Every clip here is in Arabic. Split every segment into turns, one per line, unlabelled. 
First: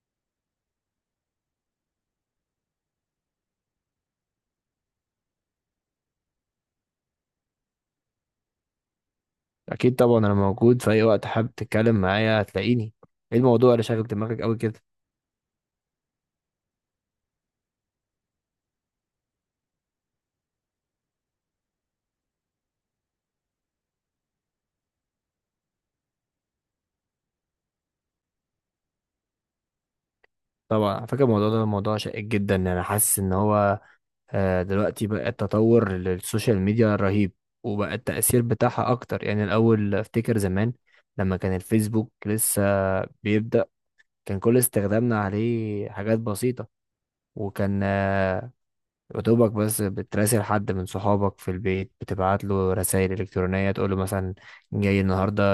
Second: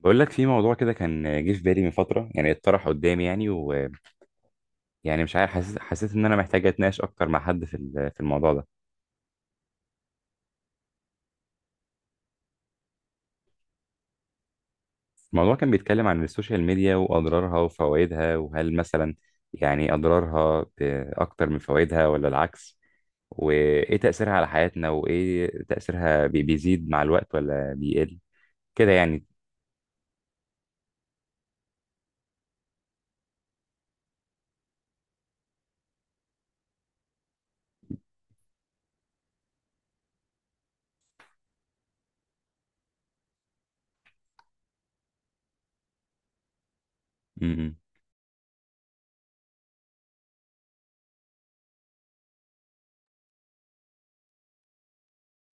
بقول لك في موضوع كده كان جه في بالي من فترة، يعني اتطرح قدامي، يعني مش عارف. حسيت ان انا محتاج اتناقش اكتر مع حد في الموضوع ده.
اكيد طبعا، انا موجود في اي وقت حابب تتكلم معايا هتلاقيني. ايه الموضوع اللي شاغل دماغك قوي كده؟
الموضوع كان بيتكلم عن السوشيال ميديا واضرارها وفوائدها، وهل مثلا يعني اضرارها اكتر من فوائدها ولا العكس، وايه تأثيرها على حياتنا، وايه تأثيرها بيزيد مع الوقت ولا بيقل، كده يعني.
طبعا على فكره، الموضوع ده موضوع شائك جدا. انا حاسس ان هو دلوقتي بقى التطور للسوشيال ميديا رهيب، وبقى التاثير بتاعها اكتر. يعني الاول افتكر زمان لما كان الفيسبوك لسه بيبدا، كان كل استخدامنا عليه حاجات بسيطه.
إمم.
وكان يا دوبك بس بتراسل حد من صحابك في البيت، بتبعت له رسائل إلكترونية تقول له مثلا جاي النهاردة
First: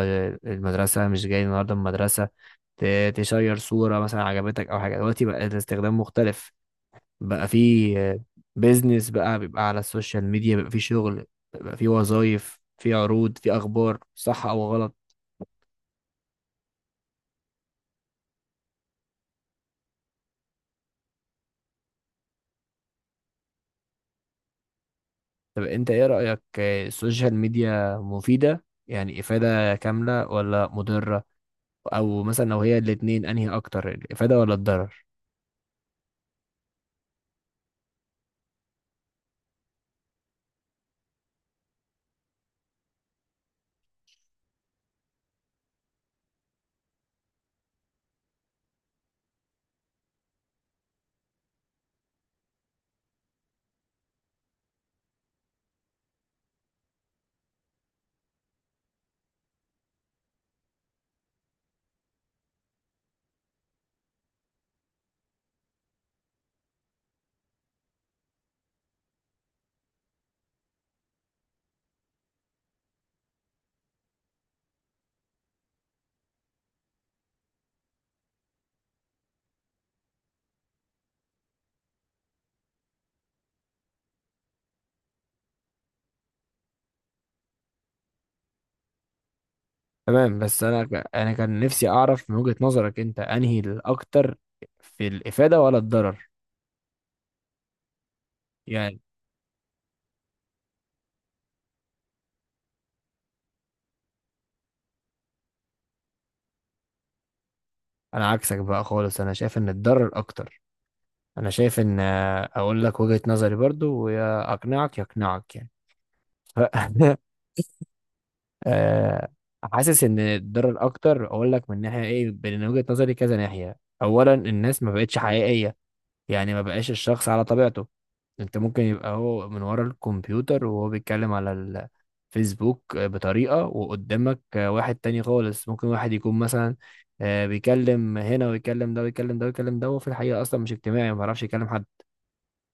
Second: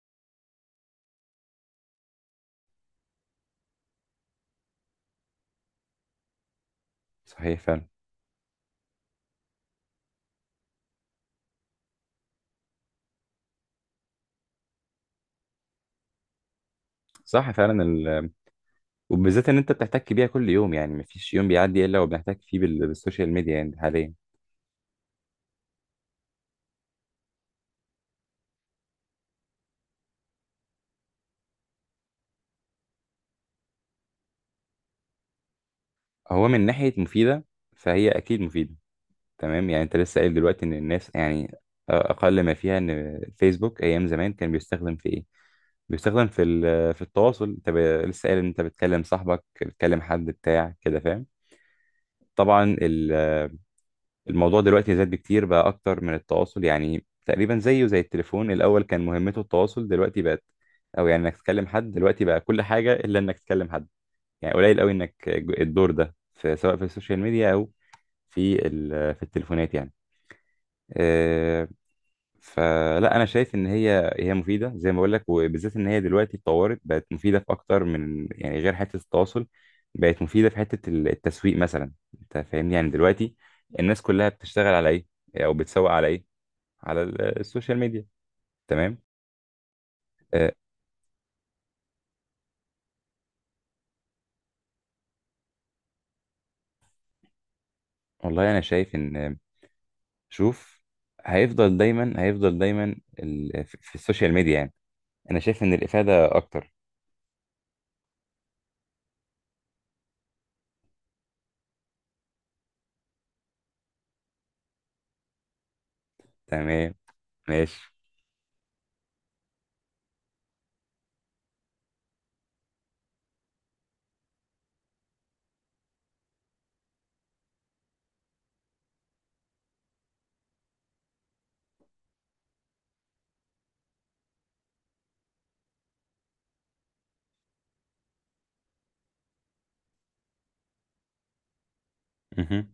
المدرسة، مش جاي النهاردة المدرسة، تشير صورة مثلا عجبتك أو حاجة. دلوقتي بقى الاستخدام مختلف، بقى
صحيح فعلا.
في بيزنس، بقى بيبقى على السوشيال ميديا، بيبقى في شغل، بيبقى في وظايف، في عروض، في أخبار صح أو غلط.
صح فعلا. وبالذات ان انت بتحتك بيها كل يوم، يعني مفيش يوم بيعدي الا وبنحتك فيه بالسوشيال ميديا يعني حاليا.
طب أنت إيه رأيك؟ السوشيال ميديا مفيدة يعني إفادة كاملة ولا مضرة؟ أو مثلا لو هي الاتنين، أنهي أكتر، الإفادة ولا الضرر؟
هو من ناحية مفيدة، فهي أكيد مفيدة، تمام. يعني أنت لسه قايل دلوقتي إن الناس يعني أقل ما فيها إن فيسبوك أيام زمان كان بيستخدم في إيه؟ بيستخدم في التواصل. أنت لسه قايل إن أنت بتكلم صاحبك، بتكلم حد بتاع كده، فاهم؟ طبعا الموضوع دلوقتي زاد بكتير، بقى أكتر من التواصل، يعني تقريبا زيه زي التليفون. الأول كان مهمته التواصل، دلوقتي بقت، أو يعني إنك تكلم حد. دلوقتي بقى كل حاجة إلا إنك تكلم حد، يعني قليل قوي إنك الدور ده، في سواء في السوشيال ميديا أو في التليفونات يعني. آه، فلا انا شايف ان هي مفيده زي ما بقول لك، وبالذات ان هي دلوقتي اتطورت، بقت مفيده في اكتر من يعني غير حته التواصل، بقت مفيده في حته التسويق مثلا. انت فاهمني يعني دلوقتي الناس كلها بتشتغل على ايه، او بتسوق على ايه، على السوشيال ميديا. تمام.
تمام،
أه،
بس انا كان نفسي اعرف من وجهة نظرك انت انهي الاكتر في الافادة ولا الضرر،
والله انا شايف
يعني.
ان، شوف، هيفضل دايما في السوشيال ميديا يعني. انا شايف ان الافاده اكتر.
انا عكسك بقى خالص، انا شايف ان الضرر اكتر. انا شايف ان اقول لك وجهة نظري برضو، ويا اقنعك يعني. ف-
تمام. ماشي.
آه، حاسس ان الضرر اكتر. اقول لك من ناحية ايه، من وجهة نظري كذا ناحية. اولا، الناس ما بقتش حقيقية، يعني ما بقاش الشخص على طبيعته. انت ممكن يبقى هو من ورا الكمبيوتر وهو بيتكلم على الفيسبوك بطريقة، وقدامك واحد تاني خالص. ممكن واحد يكون مثلا بيكلم هنا ويكلم ده ويكلم ده ويكلم ده، وفي الحقيقة أصلا مش اجتماعي، ما بيعرفش يكلم حد.
مهم.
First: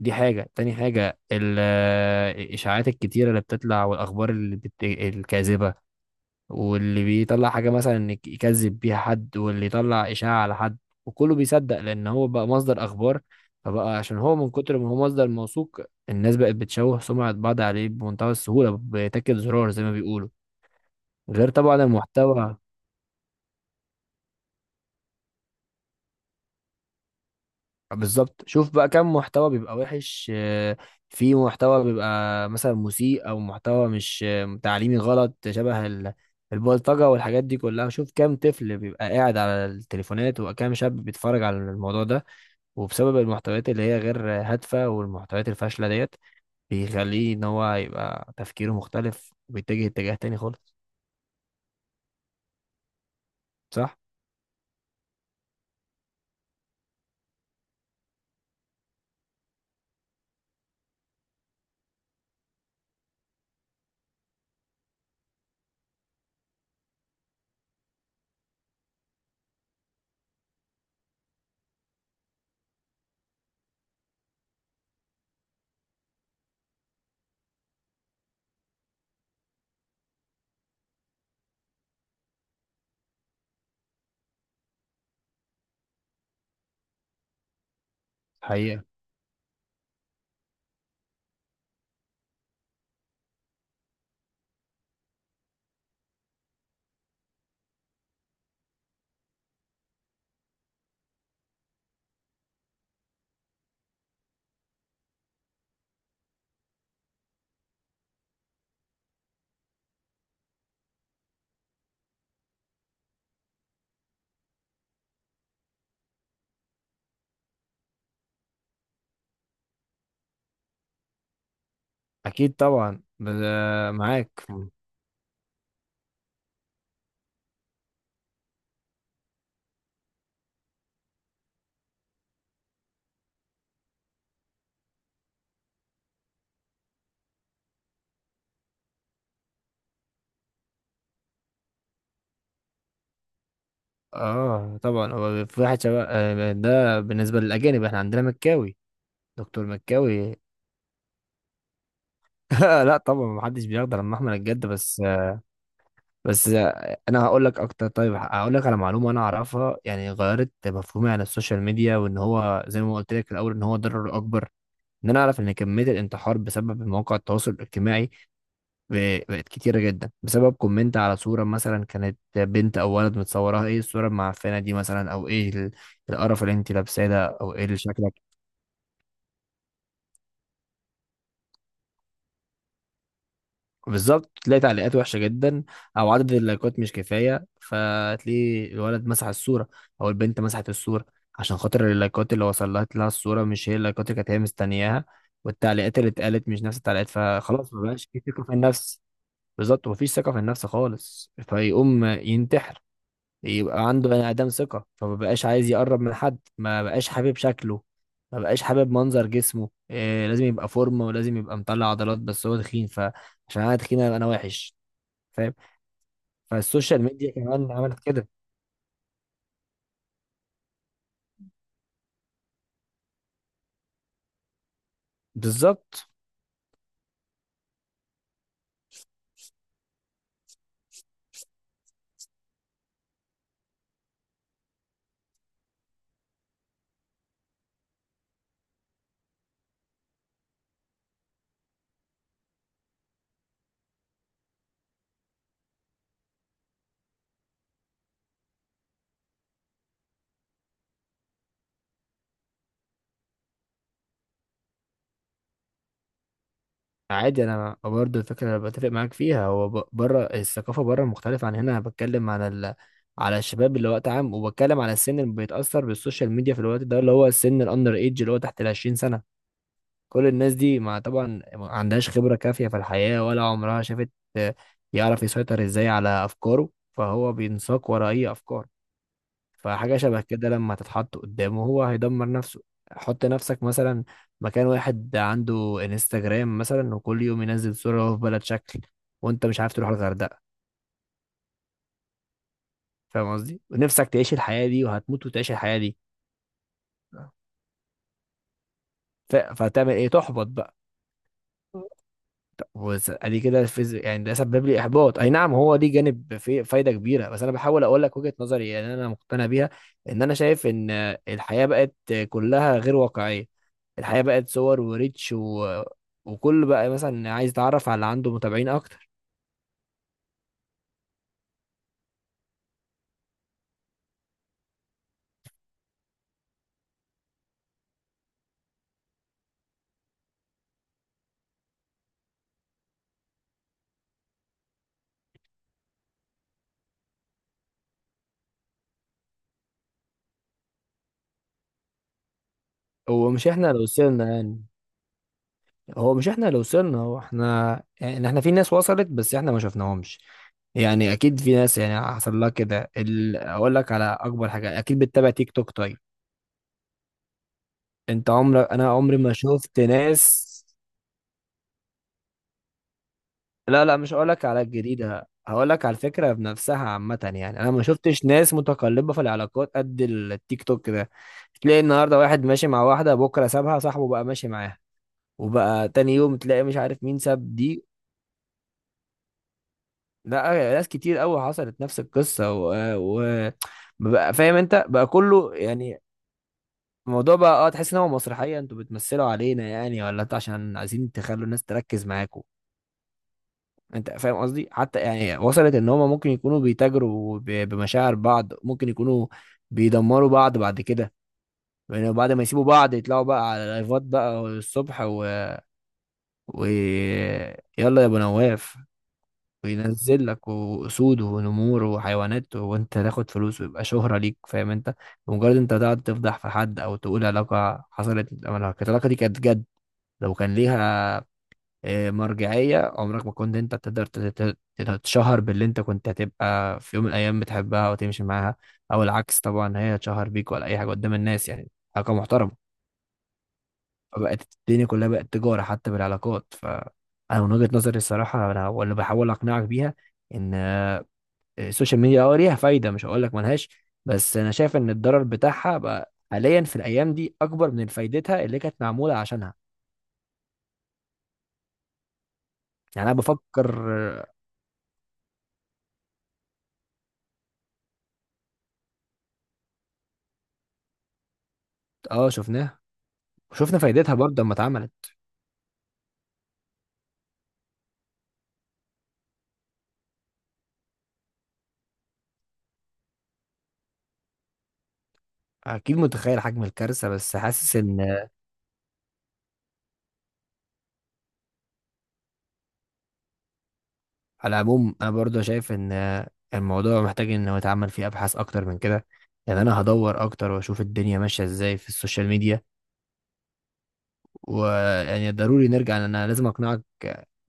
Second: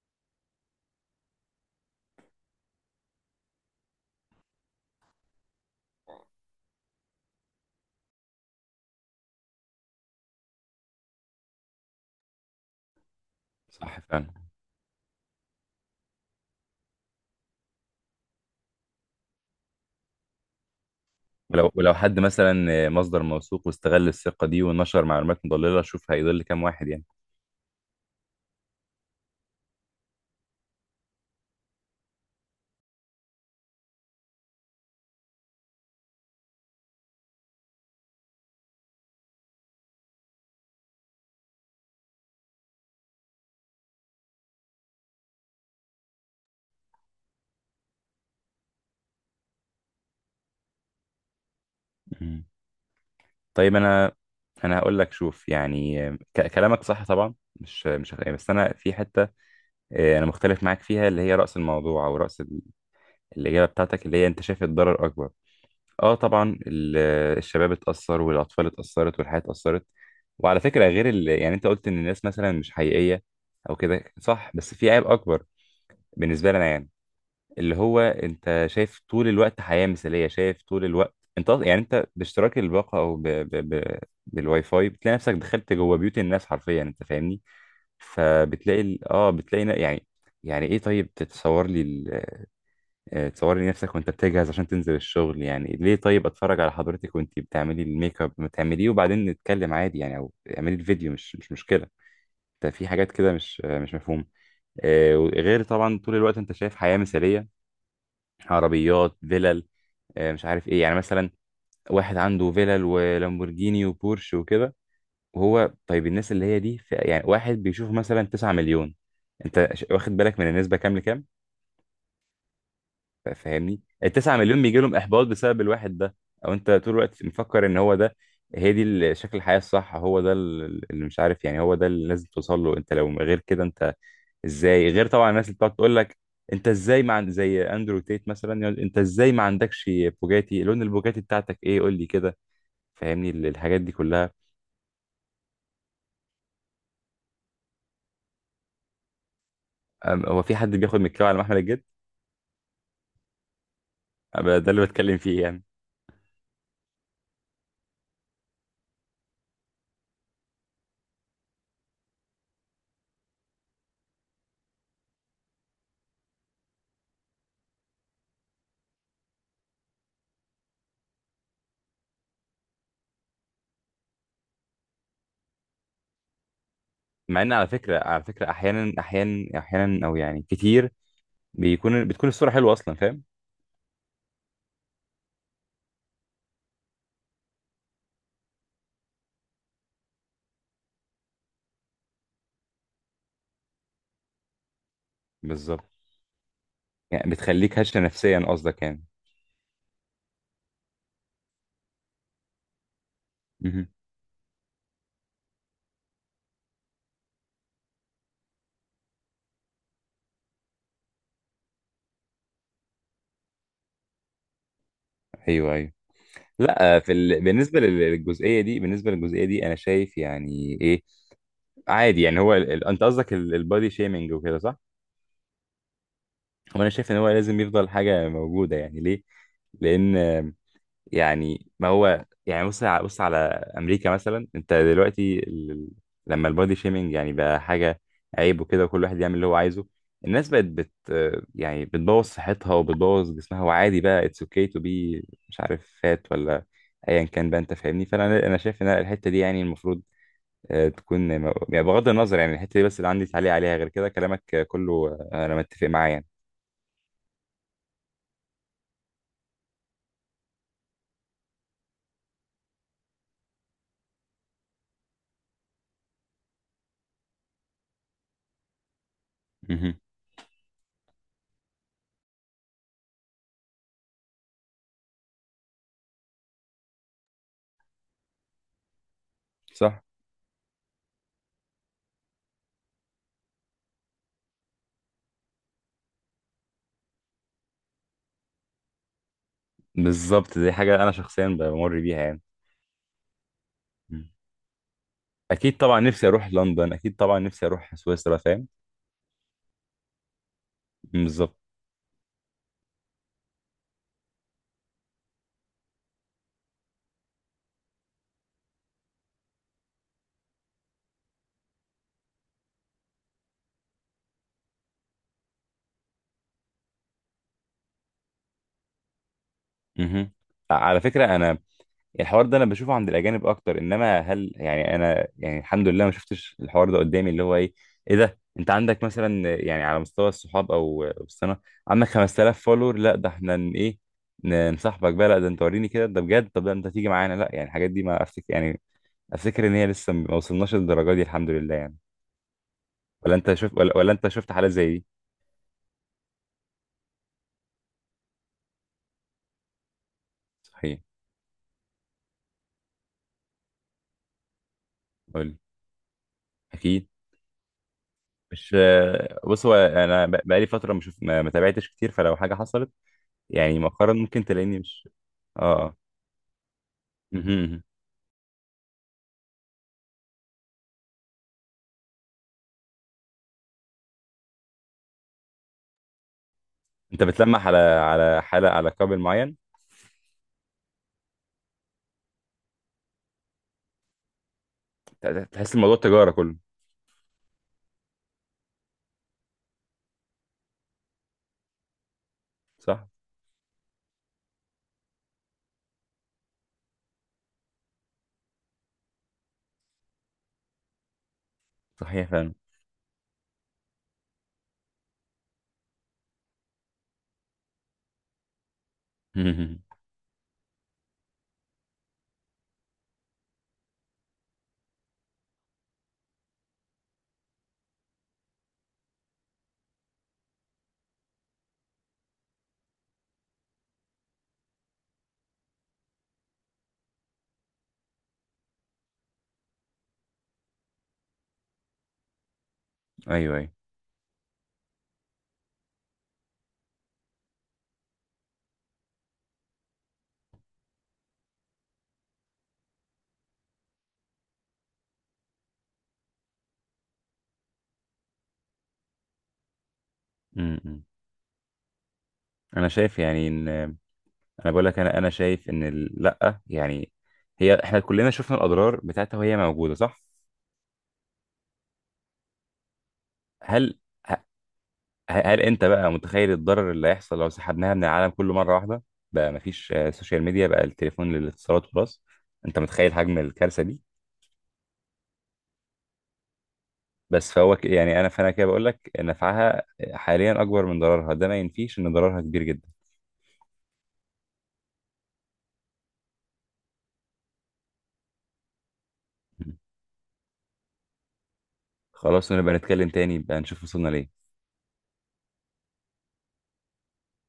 دي حاجة، تاني حاجة الإشاعات الكتيرة اللي بتطلع، والأخبار الكاذبة، واللي بيطلع حاجة مثلا انك يكذب بيها حد، واللي يطلع إشاعة على حد، وكله بيصدق لأن هو بقى مصدر أخبار. فبقى
صح
عشان هو
فعلا.
من كتر ما هو مصدر موثوق، الناس بقت بتشوه سمعة بعض عليه بمنتهى السهولة، بتاكد زرار زي ما بيقولوا. غير
ولو
طبعا
ولو حد
المحتوى.
مثلا مصدر موثوق واستغل الثقة دي ونشر معلومات مضللة، شوف هيضل كام واحد يعني.
بالظبط، شوف بقى كم محتوى بيبقى وحش، في محتوى بيبقى مثلا مسيء، أو محتوى مش تعليمي، غلط، شبه البلطجة والحاجات دي كلها. شوف كام طفل بيبقى قاعد على التليفونات، وكام شاب بيتفرج على الموضوع ده. وبسبب المحتويات اللي هي غير هادفة والمحتويات الفاشلة ديت، بيخليه ان هو يبقى تفكيره مختلف، وبيتجه اتجاه تاني خالص.
مم. طيب
صح؟
انا هقول لك، شوف يعني، كلامك صح طبعا، مش مش هخ- يعني بس انا في حتة، انا مختلف معاك فيها، اللي هي رأس الموضوع او رأس الإجابة بتاعتك، اللي هي انت شايف الضرر اكبر. اه طبعا الشباب اتأثر والاطفال اتأثرت والحياة اتأثرت. وعلى فكرة، غير يعني انت قلت ان الناس مثلا مش حقيقية او كده، صح، بس في عيب اكبر بالنسبة لنا، يعني اللي هو انت شايف طول الوقت حياة مثالية. شايف طول الوقت انت يعني انت باشتراك الباقة، او ب... بالواي فاي، بتلاقي نفسك دخلت جوه بيوت الناس حرفيا، انت فاهمني. فبتلاقي
حقيقة.
ال... اه بتلاقي يعني ايه، طيب تتصور لي ال... آه، تصور لي نفسك وانت بتجهز عشان تنزل الشغل، يعني ليه؟ طيب اتفرج على حضرتك وانت بتعملي الميك اب، ما تعمليه وبعدين نتكلم عادي يعني، او اعملي الفيديو، مش مشكلة. انت في حاجات كده مش مفهومة. غير طبعا طول الوقت انت شايف حياة مثالية. عربيات، فلل، مش عارف ايه، يعني مثلا واحد عنده فيلل ولامبورجيني وبورش وكده، وهو طيب الناس اللي هي دي، يعني واحد بيشوف مثلا 9 مليون، انت واخد بالك من النسبه كام لكام؟
اكيد طبعا،
فاهمني، ال 9
معاك.
مليون بيجي لهم احباط بسبب الواحد ده، او انت طول الوقت مفكر ان هو ده، هي دي شكل الحياه الصح، هو ده اللي مش عارف يعني، هو ده اللي لازم توصل له، انت لو غير كده انت ازاي؟ غير طبعا الناس اللي بتقعد تقول لك، انت ازاي ما عند زي اندرو تيت مثلا يقول انت ازاي ما عندكش بوجاتي، لون البوجاتي بتاعتك ايه قول لي كده. فاهمني الحاجات دي كلها.
اه طبعا، هو في واحد شباب، ده بالنسبة للأجانب، احنا عندنا مكاوي، دكتور مكاوي.
هو في حد بياخد من الكاوي على محمل الجد؟
لا طبعا محدش بيقدر، لما احمد
أبقى
الجد
ده اللي
بس.
بتكلم فيه يعني.
بس انا هقول لك اكتر. طيب هقول لك على معلومه انا اعرفها، يعني غيرت مفهومي عن السوشيال ميديا، وان هو زي ما قلت لك في الاول ان هو ضرر اكبر. ان انا اعرف ان كميه الانتحار بسبب مواقع التواصل الاجتماعي بقت كتيره جدا، بسبب كومنت على صوره مثلا كانت بنت او ولد متصورها، ايه الصوره المعفنه دي مثلا، او ايه القرف اللي انت لابساه ده،
مع ان
او ايه
على
اللي
فكره
شكلك.
على فكره احيانا او يعني كتير بتكون الصوره حلوه اصلا، فاهم؟
بالظبط، تلاقي تعليقات وحشه جدا، او عدد اللايكات مش كفايه، فتلاقي الولد مسح الصوره او البنت مسحت الصوره، عشان خاطر اللايكات اللي وصلت لها الصوره مش هي اللايكات اللي كانت هي مستنياها،
بالظبط.
والتعليقات اللي اتقالت مش نفس التعليقات،
يعني
فخلاص
بتخليك
ما
هشه
بقاش في
نفسيا
ثقه في
قصدك
النفس.
يعني؟
بالظبط، مفيش ثقة في النفس خالص، فيقوم ينتحر.
مهم.
يبقى عنده بني آدم ثقة، فما بقاش عايز يقرب من حد، ما بقاش حابب شكله، ما بقاش حابب منظر جسمه. إيه، لازم يبقى فورمة ولازم يبقى مطلع عضلات، بس هو تخين، فعشان انا تخين أبقى انا وحش. فاهم؟
ايوه ايوه. لا،
فالسوشيال
في
ميديا كمان
بالنسبه
عملت كده.
للجزئيه دي بالنسبه للجزئيه دي انا شايف يعني ايه، عادي يعني. هو انت قصدك البادي شيمينج وكده، صح؟
بالظبط.
وانا شايف ان هو لازم يفضل حاجه موجوده، يعني ليه؟ لان يعني ما هو، يعني بص على امريكا مثلا، انت دلوقتي لما البادي شيمينج يعني بقى حاجه عيب وكده، وكل واحد يعمل اللي هو عايزه، الناس بقت يعني بتبوظ صحتها وبتبوظ جسمها، وعادي بقى اتس اوكي تو بي، مش عارف فات ولا ايا كان بقى، انت فاهمني. فانا شايف ان الحته دي، يعني المفروض تكون، يعني بغض النظر، يعني الحته دي بس اللي عندي تعليق عليها. غير كده كلامك كله، انا متفق معاه يعني.
عادي، انا برضه الفكره اللي بتفق معاك فيها هو بره الثقافه، بره مختلفه عن هنا. انا بتكلم على على الشباب اللي وقت عام، وبتكلم على السن اللي بيتاثر بالسوشيال ميديا في الوقت ده، اللي هو السن الاندر ايج، اللي هو تحت ال 20 سنه.
مهم.
كل الناس دي ما طبعا ما عندهاش خبره كافيه في الحياه، ولا عمرها شافت آه، يعرف يسيطر ازاي على افكاره، فهو بينساق ورا اي افكار. فحاجة
صح.
شبه كده لما تتحط قدامه، هو هيدمر نفسه. حط نفسك مثلا مكان واحد عنده انستجرام مثلا، وكل يوم ينزل صورة وهو في بلد شكل، وانت مش عارف تروح الغردقة.
بالظبط، دي حاجه انا شخصيا بمر بيها
فاهم قصدي؟ ونفسك
يعني،
تعيش الحياة دي، وهتموت وتعيش
اكيد
الحياة دي.
طبعا نفسي اروح لندن، اكيد طبعا نفسي اروح سويسرا، فاهم.
فهتعمل ايه؟ تحبط بقى.
بالظبط.
ادي كده، يعني ده سبب لي احباط. اي نعم، هو دي جانب في فايده كبيره، بس انا بحاول اقول لك وجهه نظري، يعني انا مقتنع بيها ان انا شايف ان الحياه بقت كلها غير واقعيه. الحياة بقت صور وريتش وكل بقى مثلا عايز يتعرف على اللي عنده متابعين اكتر.
مهم. على فكره انا، الحوار ده انا بشوفه عند الاجانب اكتر، انما هل يعني انا يعني، الحمد لله ما شفتش الحوار ده قدامي، اللي هو ايه ده، انت عندك مثلا يعني على مستوى الصحاب او السنه عندك 5000 فولور؟ لا ده احنا نصاحبك بقى، لا ده انت وريني كده ده بجد، طب ده انت تيجي معانا، لا يعني الحاجات دي ما افتكر يعني. افتكر ان هي لسه ما وصلناش للدرجه دي الحمد لله يعني.
هو
ولا
مش
انت
احنا
شفت
اللي
ولا
وصلنا
انت شفت
يعني.
حالات زي دي؟
هو مش احنا اللي وصلنا، هو احنا يعني، احنا في ناس وصلت بس احنا ما شفناهمش.
صحيح.
يعني اكيد في ناس يعني حصل لها كده اقول لك على اكبر حاجة. اكيد بتتابع
قول
تيك
لي.
توك؟ طيب.
اكيد.
انت عمرك،
مش،
انا عمري ما
بص، هو
شفت
انا
ناس.
بقالي فتره مش ما تابعتش كتير، فلو حاجه حصلت يعني
لا لا، مش
مؤخرا
هقولك
ممكن
على
تلاقيني مش،
الجديدة،
اه
هقولك على
اه.
الفكرة بنفسها عامة.
مهم،
يعني أنا
مهم.
ما شفتش ناس متقلبة في العلاقات قد التيك توك ده. تلاقي النهاردة واحد ماشي مع واحدة، بكرة سابها صاحبه بقى ماشي معاها، وبقى تاني يوم تلاقي مش عارف مين
انت
ساب
بتلمح على
دي.
على حاله، على قابل معين؟
لا، ناس كتير قوي حصلت نفس القصة بقى فاهم أنت بقى، كله
تحس الموضوع
يعني.
تجاره كله.
الموضوع بقى، اه، تحس إن هو مسرحية، أنتوا بتمثلوا علينا يعني، ولا أنتوا عشان عايزين تخلوا الناس تركز معاكم.
صح.
انت فاهم قصدي، حتى يعني وصلت ان هما ممكن يكونوا بيتاجروا بمشاعر بعض، ممكن يكونوا بيدمروا بعض بعد كده. يعني
صحيح
بعد ما
فعلا.
يسيبوا بعض يطلعوا بقى على لايفات بقى الصبح و... يلا يا ابو نواف،
مهم.
وينزل لك واسود ونمور وحيوانات، وانت تاخد فلوس ويبقى شهرة ليك. فاهم انت؟ بمجرد انت تقعد تفضح في حد، او تقول علاقة حصلت، العلاقة دي كانت جد، لو كان ليها مرجعية، عمرك ما كنت انت تقدر تتشهر باللي انت كنت هتبقى في يوم من الايام بتحبها وتمشي معاها، او العكس طبعا هي تشهر بيك، ولا اي حاجة قدام الناس، يعني حاجة محترمة.
ايوه ايوه.
فبقت الدنيا كلها بقت تجارة حتى بالعلاقات. فانا من وجهة نظري الصراحة، انا واللي بحاول اقنعك بيها ان السوشيال ميديا اه ليها فايدة، مش هقول لك ملهاش، بس انا شايف ان الضرر بتاعها بقى حاليا في الايام دي اكبر من فايدتها اللي كانت معمولة عشانها.
مهم. انا
يعني انا
شايف يعني ان
بفكر.
انا
اه
بقول لك، انا شايف ان لا يعني، هي احنا كلنا شفنا الاضرار بتاعتها، وهي موجوده، صح.
شفناها، وشفنا
هل،
فايدتها برضه لما اتعملت.
هل انت بقى متخيل الضرر اللي هيحصل لو سحبناها من العالم كله مره واحده؟ بقى مفيش سوشيال ميديا، بقى التليفون للاتصالات وبس، انت متخيل حجم الكارثه دي؟
اكيد متخيل حجم الكارثه، بس
بس فهو
حاسس
يعني
ان
فانا كده بقول لك نفعها حاليا اكبر من ضررها، ده ما ينفيش ان ضررها كبير جدا.
على العموم انا برضه شايف ان الموضوع محتاج انه يتعمل فيه ابحاث اكتر من كده. يعني انا هدور اكتر واشوف الدنيا ماشيه ازاي في السوشيال
خلاص
ميديا.
نبقى نتكلم تاني بقى نشوف وصلنا ليه.
ويعني ضروري نرجع، لأن انا لازم اقنعك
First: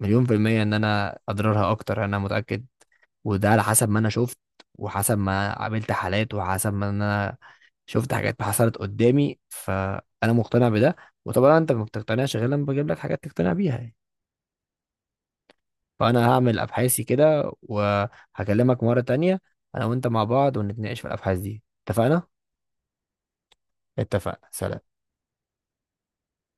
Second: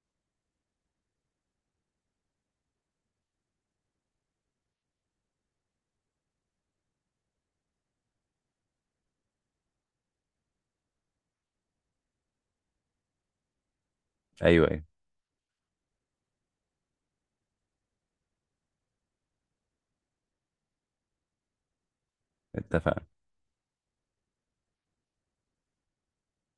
مليون في المية ان انا اضرارها اكتر، انا متأكد. وده على حسب ما انا شفت، وحسب ما قابلت حالات، وحسب ما انا شفت حاجات حصلت قدامي، فانا مقتنع بده. وطبعا انت ما بتقتنعش غير لما بجيب لك حاجات تقتنع بيها يعني.
ايوه ايوه.
فانا هعمل ابحاثي كده، وهكلمك مرة تانية انا وانت مع بعض، ونتناقش في الابحاث دي. اتفقنا؟
اتفقنا.
اتفقنا. سلام.